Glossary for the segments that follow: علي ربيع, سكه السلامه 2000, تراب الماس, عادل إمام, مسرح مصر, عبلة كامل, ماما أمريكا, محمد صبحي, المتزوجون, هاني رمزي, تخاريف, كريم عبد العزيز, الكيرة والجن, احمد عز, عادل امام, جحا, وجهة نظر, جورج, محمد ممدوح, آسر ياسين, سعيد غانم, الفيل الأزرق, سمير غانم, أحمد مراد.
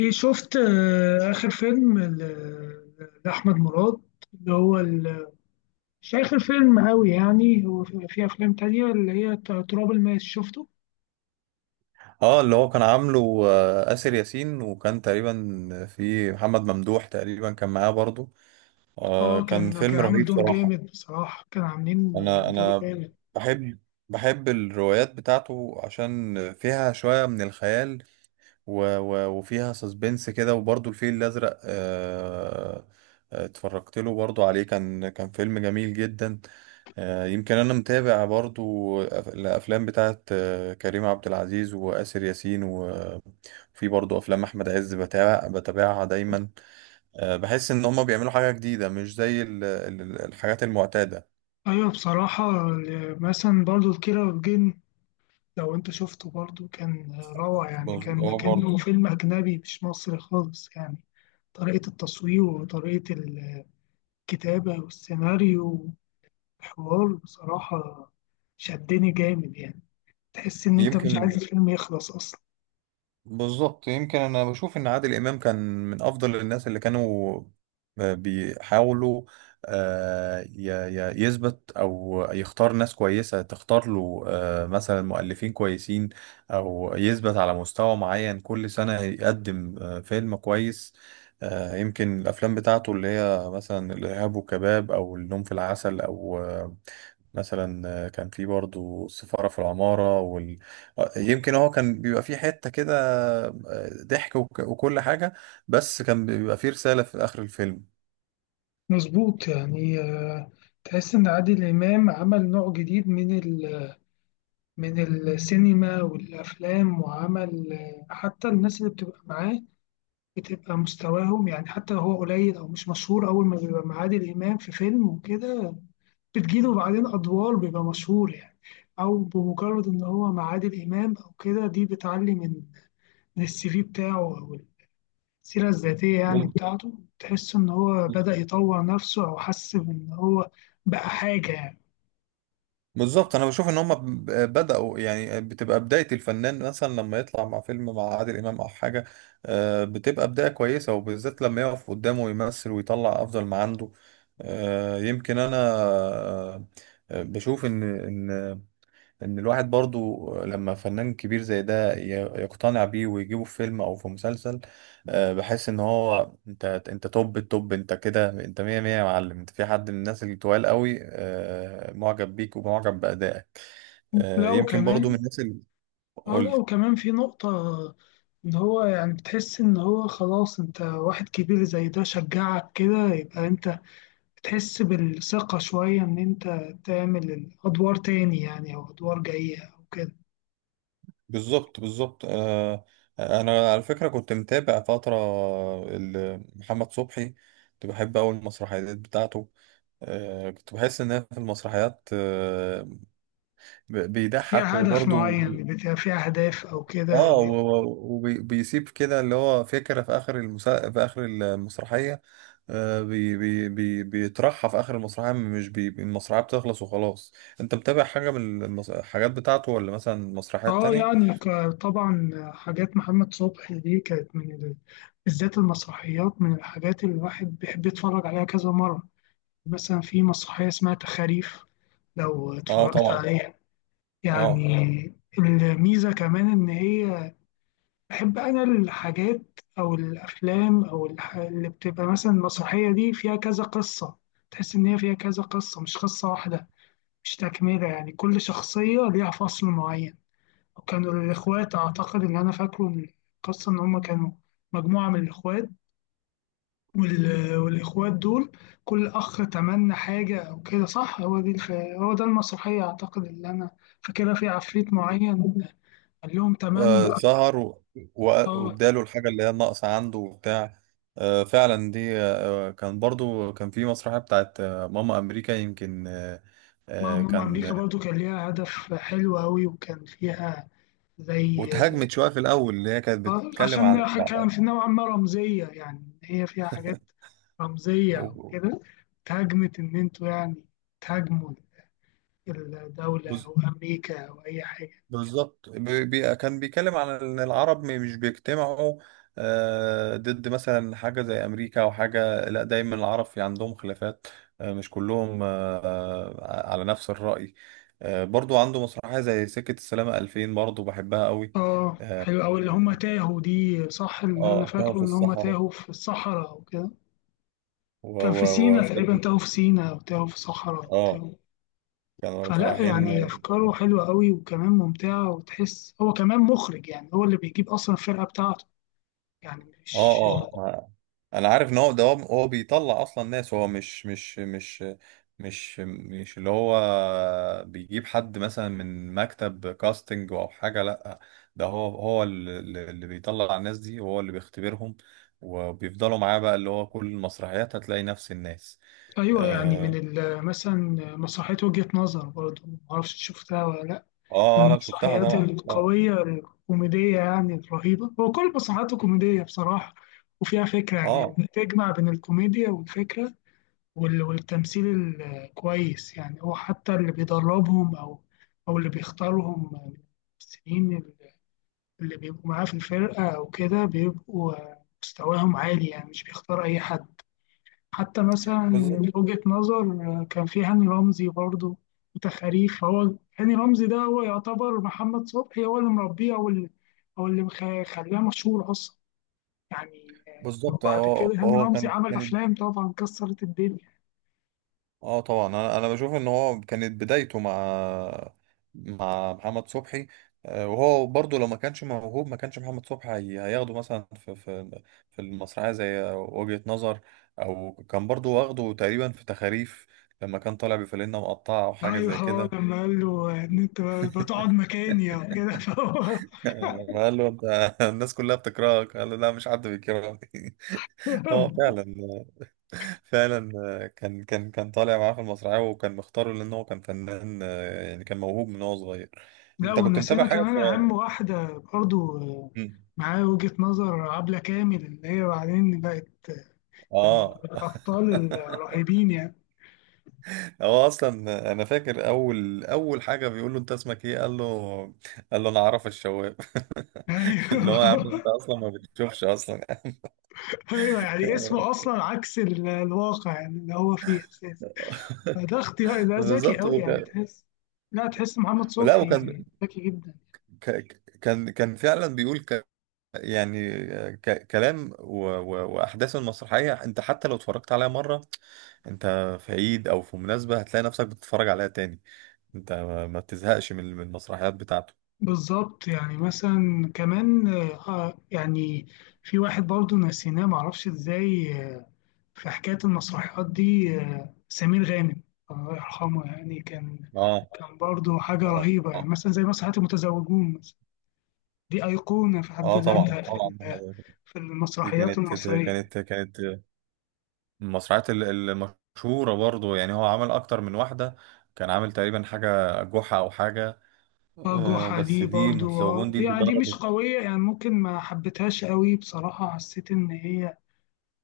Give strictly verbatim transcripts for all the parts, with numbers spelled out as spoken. ايه شفت آه، اخر فيلم ل- لاحمد مراد اللي هو ال- مش اخر فيلم قوي يعني هو في في افلام تانية اللي هي ت- تراب الماس شفته. اه، اللي هو كان عامله، آه، آسر ياسين، وكان تقريبا في محمد ممدوح تقريبا كان معاه برضو. آه اه كان كان كان فيلم عامل رهيب دور صراحة. جامد، بصراحة كان عاملين آه، انا دور انا جامد. بحب بحب الروايات بتاعته عشان فيها شوية من الخيال، و و وفيها سسبنس كده، وبرضو الفيل الأزرق. آه آه، اتفرجت له برضو عليه، كان كان فيلم جميل جدا. آه، يمكن انا متابع برضو الافلام بتاعت آه، كريم عبد العزيز وآسر ياسين. في برضه افلام احمد عز بتابع بتابعها دايما. آه، بحس ان هما بيعملوا حاجه جديده مش زي ال- ال- الحاجات المعتاده. ايوه بصراحة ال- مثلا برضو الكيرة والجن لو انت شفته برضو كان آه، روعة، يعني بص- كان هو برضه. كأنه فيلم اجنبي مش مصري خالص يعني. طريقة التصوير وطريقة الكتابة والسيناريو الحوار بصراحة شدني جامد يعني، تحس إن أنت مش عايز يمكن. الفيلم يخلص أصلا. بالظبط، يمكن انا بشوف ان عادل امام كان من افضل الناس اللي كانوا بيحاولوا آه، ي- ي- يثبت او يختار ناس كويسه تختار له، آه، مثلا مؤلفين كويسين، او يثبت على مستوى معين، كل سنه يقدم آه، فيلم كويس. آه، يمكن الافلام بتاعته اللي هي مثلا الارهاب والكباب او النوم في العسل، او آه، مثلا آه، كان في برضو السفاره في العماره وال... آه، يمكن هو كان بيبقى في حته كده، ضحك وك- وكل حاجة، بس كان بيبقى فيه رسالة في آخر الفيلم. مظبوط يعني، آه، تحس إن عادل إمام عمل نوع جديد من ال من السينما والأفلام، وعمل آه، حتى الناس اللي بتبقى معاه بتبقى مستواهم، يعني حتى لو هو قليل أو مش مشهور، أول ما بيبقى مع عادل إمام في فيلم وكده بتجيله بعدين أدوار بيبقى مشهور يعني. أو بمجرد إن هو مع عادل إمام أو كده دي بتعلي من من السي في بتاعه، أو السيرة الذاتية يعني بال- بتاعته. تحس إن هو بدأ يطور نفسه أو حس إن هو بقى حاجة يعني. بالظبط انا بشوف ان هم ب- بدأوا، يعني بتبقى بداية الفنان مثلا لما يطلع مع فيلم مع عادل امام او حاجة، آه، بتبقى بداية كويسة، وبالذات لما يقف قدامه ويمثل ويطلع افضل ما عنده. آه، يمكن انا آه، بشوف ان ان ان الواحد برضو لما فنان كبير زي ده ي- يقتنع بيه ويجيبه في فيلم او في مسلسل، آه، بحس ان هو، انت انت توب التوب، انت كده، انت مية مية يا معلم، انت في حد من الناس اللي طوال قوي آه، معجب بيك ومعجب بأدائك. آه، لو يمكن برضو من كمان، الناس اللي... آه، قول. لو كمان في نقطة إن هو يعني بتحس إن هو خلاص أنت واحد كبير زي ده شجعك كده، يبقى أنت بتحس بالثقة شوية إن أنت تعمل أدوار تاني يعني، أو أدوار جاية أو كده. بالظبط، بالظبط. آه، انا على فكرة كنت متابع فترة ال- محمد صبحي، كنت بحب أوي المسرحيات بتاعته. آه، كنت بحس إن أنا في المسرحيات ب- بيضحك فيها هدف وبرضه. معين، بيبقى فيها أهداف أو كده. اه، وبيسيب كده اللي هو فكرة في آخر المسا... في آخر المسرحية. آه بي... بي... بي... بيطرحها في آخر المسرحية، مش بي... المسرحية بتخلص وخلاص. أنت متابع حاجة من المس... الحاجات بتاعته، ولا مثلا مسرحيات اه تانية؟ يعني ك- طبعا حاجات محمد صبحي دي كانت من ال... بالذات المسرحيات، من الحاجات اللي الواحد بيحب يتفرج عليها كذا مرة. مثلا في مسرحية اسمها تخاريف، لو اه، اتفرجت طبعا. عليها اه. يعني. الميزة كمان إن هي، بحب أنا الحاجات أو الأفلام أو الح... اللي بتبقى مثلا المسرحية دي فيها كذا قصة. تحس إن هي فيها كذا قصة مش قصة واحدة، مش تكملة، يعني كل شخصية ليها فصل معين. كانوا الإخوات، أعتقد إن أنا فاكره من القصة إن هما كانوا مجموعة من الإخوات، وال... والإخوات دول كل أخ تمنى حاجة أو كده، صح؟ هو دي الف... هو ده المسرحية أعتقد اللي أنا فاكرها، في عفريت معين قال لهم تمنى. آه، ظهر و... و... آه. واداله الحاجة اللي هي الناقصة عنده وبتاع. آه فعلا دي. آه آه، كان برضو كان في مسرحية بتاعت آه ماما أمريكا يمكن. آه ما آه، ماما أمريكا كان. برضو كان ليها هدف حلو أوي، وكان فيها زي، واتهاجمت شويه في الاول، اللي هي كانت آه، بتتكلم عن عشان ال- كان في نوعا ما رمزية، يعني هي فيها حاجات رمزية و- وكده. اتهاجمت إن أنتوا يعني تهاجموا الدولة بز- أو أمريكا أو أي حاجة. بالظبط، بي- بي- كان بيتكلم عن ان العرب مش بيجتمعوا آه، ضد مثلا حاجه زي امريكا او حاجه. لا، دايما العرب في عندهم خلافات، آه، مش كلهم آه، آه، على نفس الراي. آه، برضو عنده مسرحيه زي سكه السلامه الفين، برضو بحبها قوي. آه اه. حلو أوي اللي هما تاهوا دي، صح إن أنا آه، تاهوا فاكره في إن هما الصحراء تاهوا في الصحراء أو كده. و كان و في سينا تقريبا، تاهوا وفضلوا- في سينا أو تاهوا في صحراء اه، تاهوا. كانوا فلا رايحين، يعني اه. أفكاره حلوة أوي، وكمان ممتعة، وتحس هو كمان مخرج يعني، هو اللي بيجيب أصلا الفرقة بتاعته، يعني اه. مش. آه، انا عارف ان هو ده هو هو بيطلع اصلا ناس. هو مش مش مش مش مش اللي هو بيجيب حد مثلا من مكتب كاستنج او حاجه. لا، ده هو، هو اللي اللي بيطلع الناس دي، وهو اللي بيختبرهم، وبيفضلوا معاه بقى، اللي هو كل المسرحيات هتلاقي نفس الناس. أيوة يعني من اه. ال- مثلا مسرحية وجهة نظر برضه، معرفش شفتها ولا لأ. من آه آه، لا، شفتها المسرحيات طبعا، طبعا. القوية الكوميدية يعني الرهيبة، هو كل مسرحياته كوميدية بصراحة، وفيها فكرة، يعني اه، بتجمع بين الكوميديا والفكرة وال- والتمثيل الكويس. يعني هو حتى اللي بيدربهم، أو أو اللي بيختارهم من الممثلين اللي بيبقوا معاه في الفرقة أو كده، بيبقوا مستواهم عالي يعني، مش بيختار أي حد. حتى مثلا بالظبط، من وجهة نظر، آه، كان في هاني رمزي برضه وتخاريف، فهو هاني رمزي ده هو يعتبر محمد صبحي هو اللي مربيه، او اللي او اللي مخ- خلاه مشهور اصلا يعني. آه، بالظبط. وبعد هو كده هاني هو رمزي كان عمل كانت. افلام طبعا كسرت الدنيا. اه، طبعا. انا انا بشوف ان هو كانت بدايته مع مع محمد صبحي، آه، وهو برضه لو ما كانش موهوب ما كانش محمد صبحي هي- هياخده مثلا في في في المسرحيه زي وجهة نظر، او كان برضه واخده تقريبا في تخاريف لما كان طالع بفانلة مقطعه او حاجه ايوه زي هو كده. لما قال له ان انت بتقعد مكاني او كده فهو. قال له: انت الناس كلها بتكرهك. قال له: لا، مش حد بيكرهني. هو فعلا، فعلا. آه، كان كان كان طالع معاه في المسرحية، وكان مختاره لأن هو كان فنان، آه، يعني كان موهوب من وهو صغير. لا أنت كنت متابع ونسينا حاجة في كمان اهم واحده برضه، آه، مم. معاه وجهة نظر، عبلة كامل اللي هي بعدين بقت يعني من آه. الأبطال الرهيبين يعني. هو أصلا، أنا فاكر أول أول حاجة بيقول له: أنت اسمك إيه؟ قال له قال له: أنا عرف الشواب. اللي أيوه. هو يا عم، أنت أصلا ما بتشوفش أصلا. أيوه يعني اسمه أصلا عكس ال- الواقع يعني اللي هو فيه أساسا. فده اختيار، ده ذكي بالظبط، أوي يعني، وكان. تحس، لا تحس محمد لا، وكان صبحي ذكي جدا. ك- كان كان فعلا بيقول، يعني ك- كلام و... و... واحداث المسرحيه، انت حتى لو اتفرجت عليها مره، انت في عيد او في مناسبه هتلاقي نفسك بتتفرج عليها تاني، انت ما ما بتزهقش من من المسرحيات بتاعته. بالظبط يعني مثلا كمان، آه يعني، في واحد برضه نسيناه معرفش ازاي، آه، في حكاية المسرحيات دي، آه، سمير غانم الله يرحمه، يعني كان اه، كان برضه حاجة اه، رهيبة يعني، اه. مثلا زي مسرحيات المتزوجون مثلا، دي أيقونة في حد آه، طبعا، ذاتها في طبعا. ال- في دي المسرحيات كانت المصرية. كانت كانت المسرحيات ال- المشهوره برضه، يعني هو عمل اكتر من واحده، كان عامل تقريبا حاجه جحا او حاجه، اه آه جحا بس دي دي برضو متزوجون اه، دي اللي يعني دي مش ضربت. قوية، يعني ممكن ما حبيتهاش قوي بصراحة، حسيت إن هي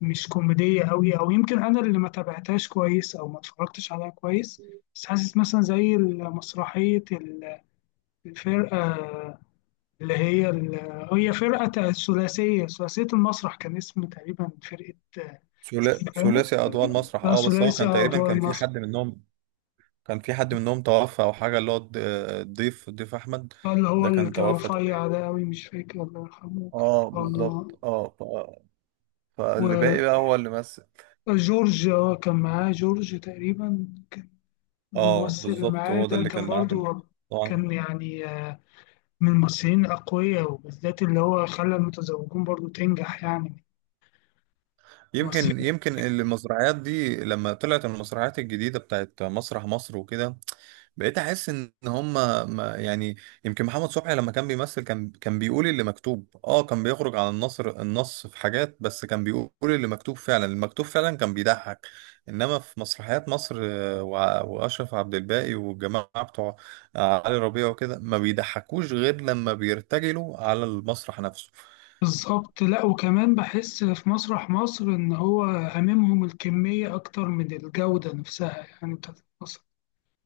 مش كوميدية قوي، أو يمكن أنا اللي ما تابعتهاش كويس أو ما اتفرجتش عليها كويس. بس حاسس مثلا زي مسرحية ال- الفرقة اللي هي ال- هي فرقة تا- ثلاثية ثلاثية المسرح، كان اسم تقريبا فرقة، آه، سعيد ثلا- غانم، ثلاثي اضواء المسرح. لا اه، بس هو ثلاثي، كان آه، تقريبا أدوار. كان في حد منهم. كان في حد منهم توفى او حاجه، اللي هو الض- الضيف الضيف احمد، اللي هو ده اللي كان كان توفى رفيع تقريبا. ده أوي مش فاكر، الله يرحمه، كان اه، برضه بالظبط، اه. ف... فاللي باقي بقى هو اللي مثل. وجورج، آه، كان معاه جورج تقريبا، كان اه، الممثل اللي بالظبط، معاه هو ده ده اللي كان كان معاه في ال- برضه كان طبعا. يعني، آه، من الممثلين الأقوياء، وبالذات اللي هو خلى المتزوجون برضه تنجح يعني. يمكن ممثلين. يمكن المسرحيات دي لما طلعت المسرحيات الجديده بتاعت مسرح مصر وكده، بقيت احس ان هم ما يعني. يمكن محمد صبحي لما كان بيمثل كان كان بيقول اللي مكتوب، اه كان بيخرج عن النصر النص في حاجات، بس كان بيقول اللي مكتوب فعلا، المكتوب فعلا كان بيضحك. انما في مسرحيات مصر آه، وع- واشرف عبد الباقي والجماعه بتوع آه، علي ربيع وكده، ما بيضحكوش غير لما بيرتجلوا على المسرح نفسه. بالظبط. لا وكمان بحس في مسرح مصر إن هو هاممهم الكمية أكتر من الجودة نفسها يعني بتاعت المسرح،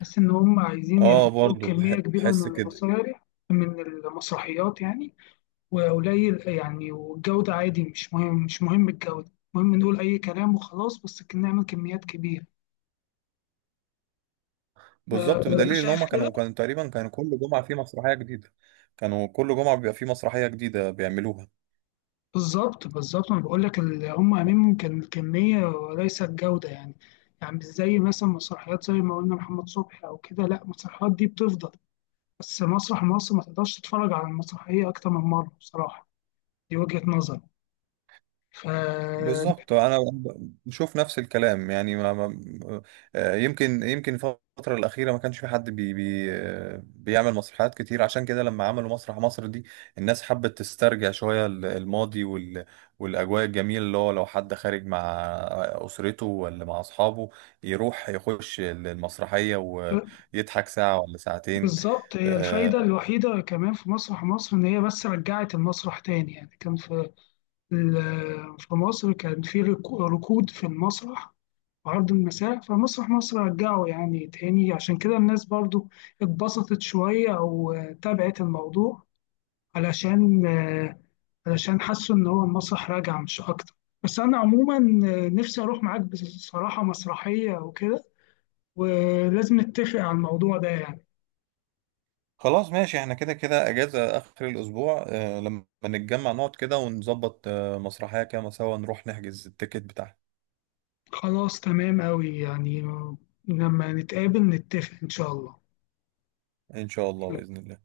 بس إن هم عايزين اه، يعملوا برضه كمية بح- كبيرة بحس من كده. المصالح من المسرحيات يعني، وقليل يعني، والجودة عادي مش مهم، مش مهم الجودة، المهم نقول أي كلام وخلاص، بس كنا نعمل كميات كبيرة. آه، بالظبط، بدليل أنت ان شايف هم كده؟ كانوا كانوا تقريبا كانوا كل جمعه في مسرحيه جديده، كانوا كل جمعه بيبقى في مسرحيه جديده بيعملوها. بالظبط، بالظبط. أنا بقول لك ال- هم أهمهم كان الكمية وليس الجودة يعني. يعني مش زي مثلا مسرحيات زي ما قلنا محمد صبحي أو كده، لا المسرحيات دي بتفضل، بس مسرح مصر ما تقدرش تتفرج على المسرحية أكتر من مرة بصراحة، دي وجهة نظري ف. بالظبط. انا أنا بشوف نفس الكلام، يعني ما ما. آه، يمكن يمكن الفتره الاخيره ما كانش في حد بي بي آه، بيعمل مسرحيات كتير، عشان كده لما عملوا مسرح مصر دي، الناس حبت تسترجع شويه ال- الماضي وال والاجواء الجميله، اللي هو لو حد خارج مع اسرته ولا مع اصحابه، يروح يخش المسرحيه ويضحك ساعه ولا ساعتين. بالظبط هي الفايدة آه، الوحيدة كمان في مسرح مصر إن هي بس رجعت المسرح تاني يعني، كان في ال- في مصر كان في ركو- ركود في المسرح وعرض المساء، فمسرح مصر رجعه يعني تاني، عشان كده الناس برضو اتبسطت شوية أو، آه، تابعت الموضوع علشان، آه، علشان حسوا إن هو المسرح راجع مش أكتر. بس أنا عموما، آه، نفسي أروح معاك بصراحة مسرحية وكده، ولازم نتفق على الموضوع ده يعني. خلاص، ماشي، احنا كده كده اجازة اخر الاسبوع. آه لما نتجمع نقعد كده ونظبط آه مسرحية كده سوا، نروح نحجز التيكت بتاعها. خلاص تمام أوي يعني، لما نتقابل نتفق إن شاء الله. ان شاء الله، بإذن الله.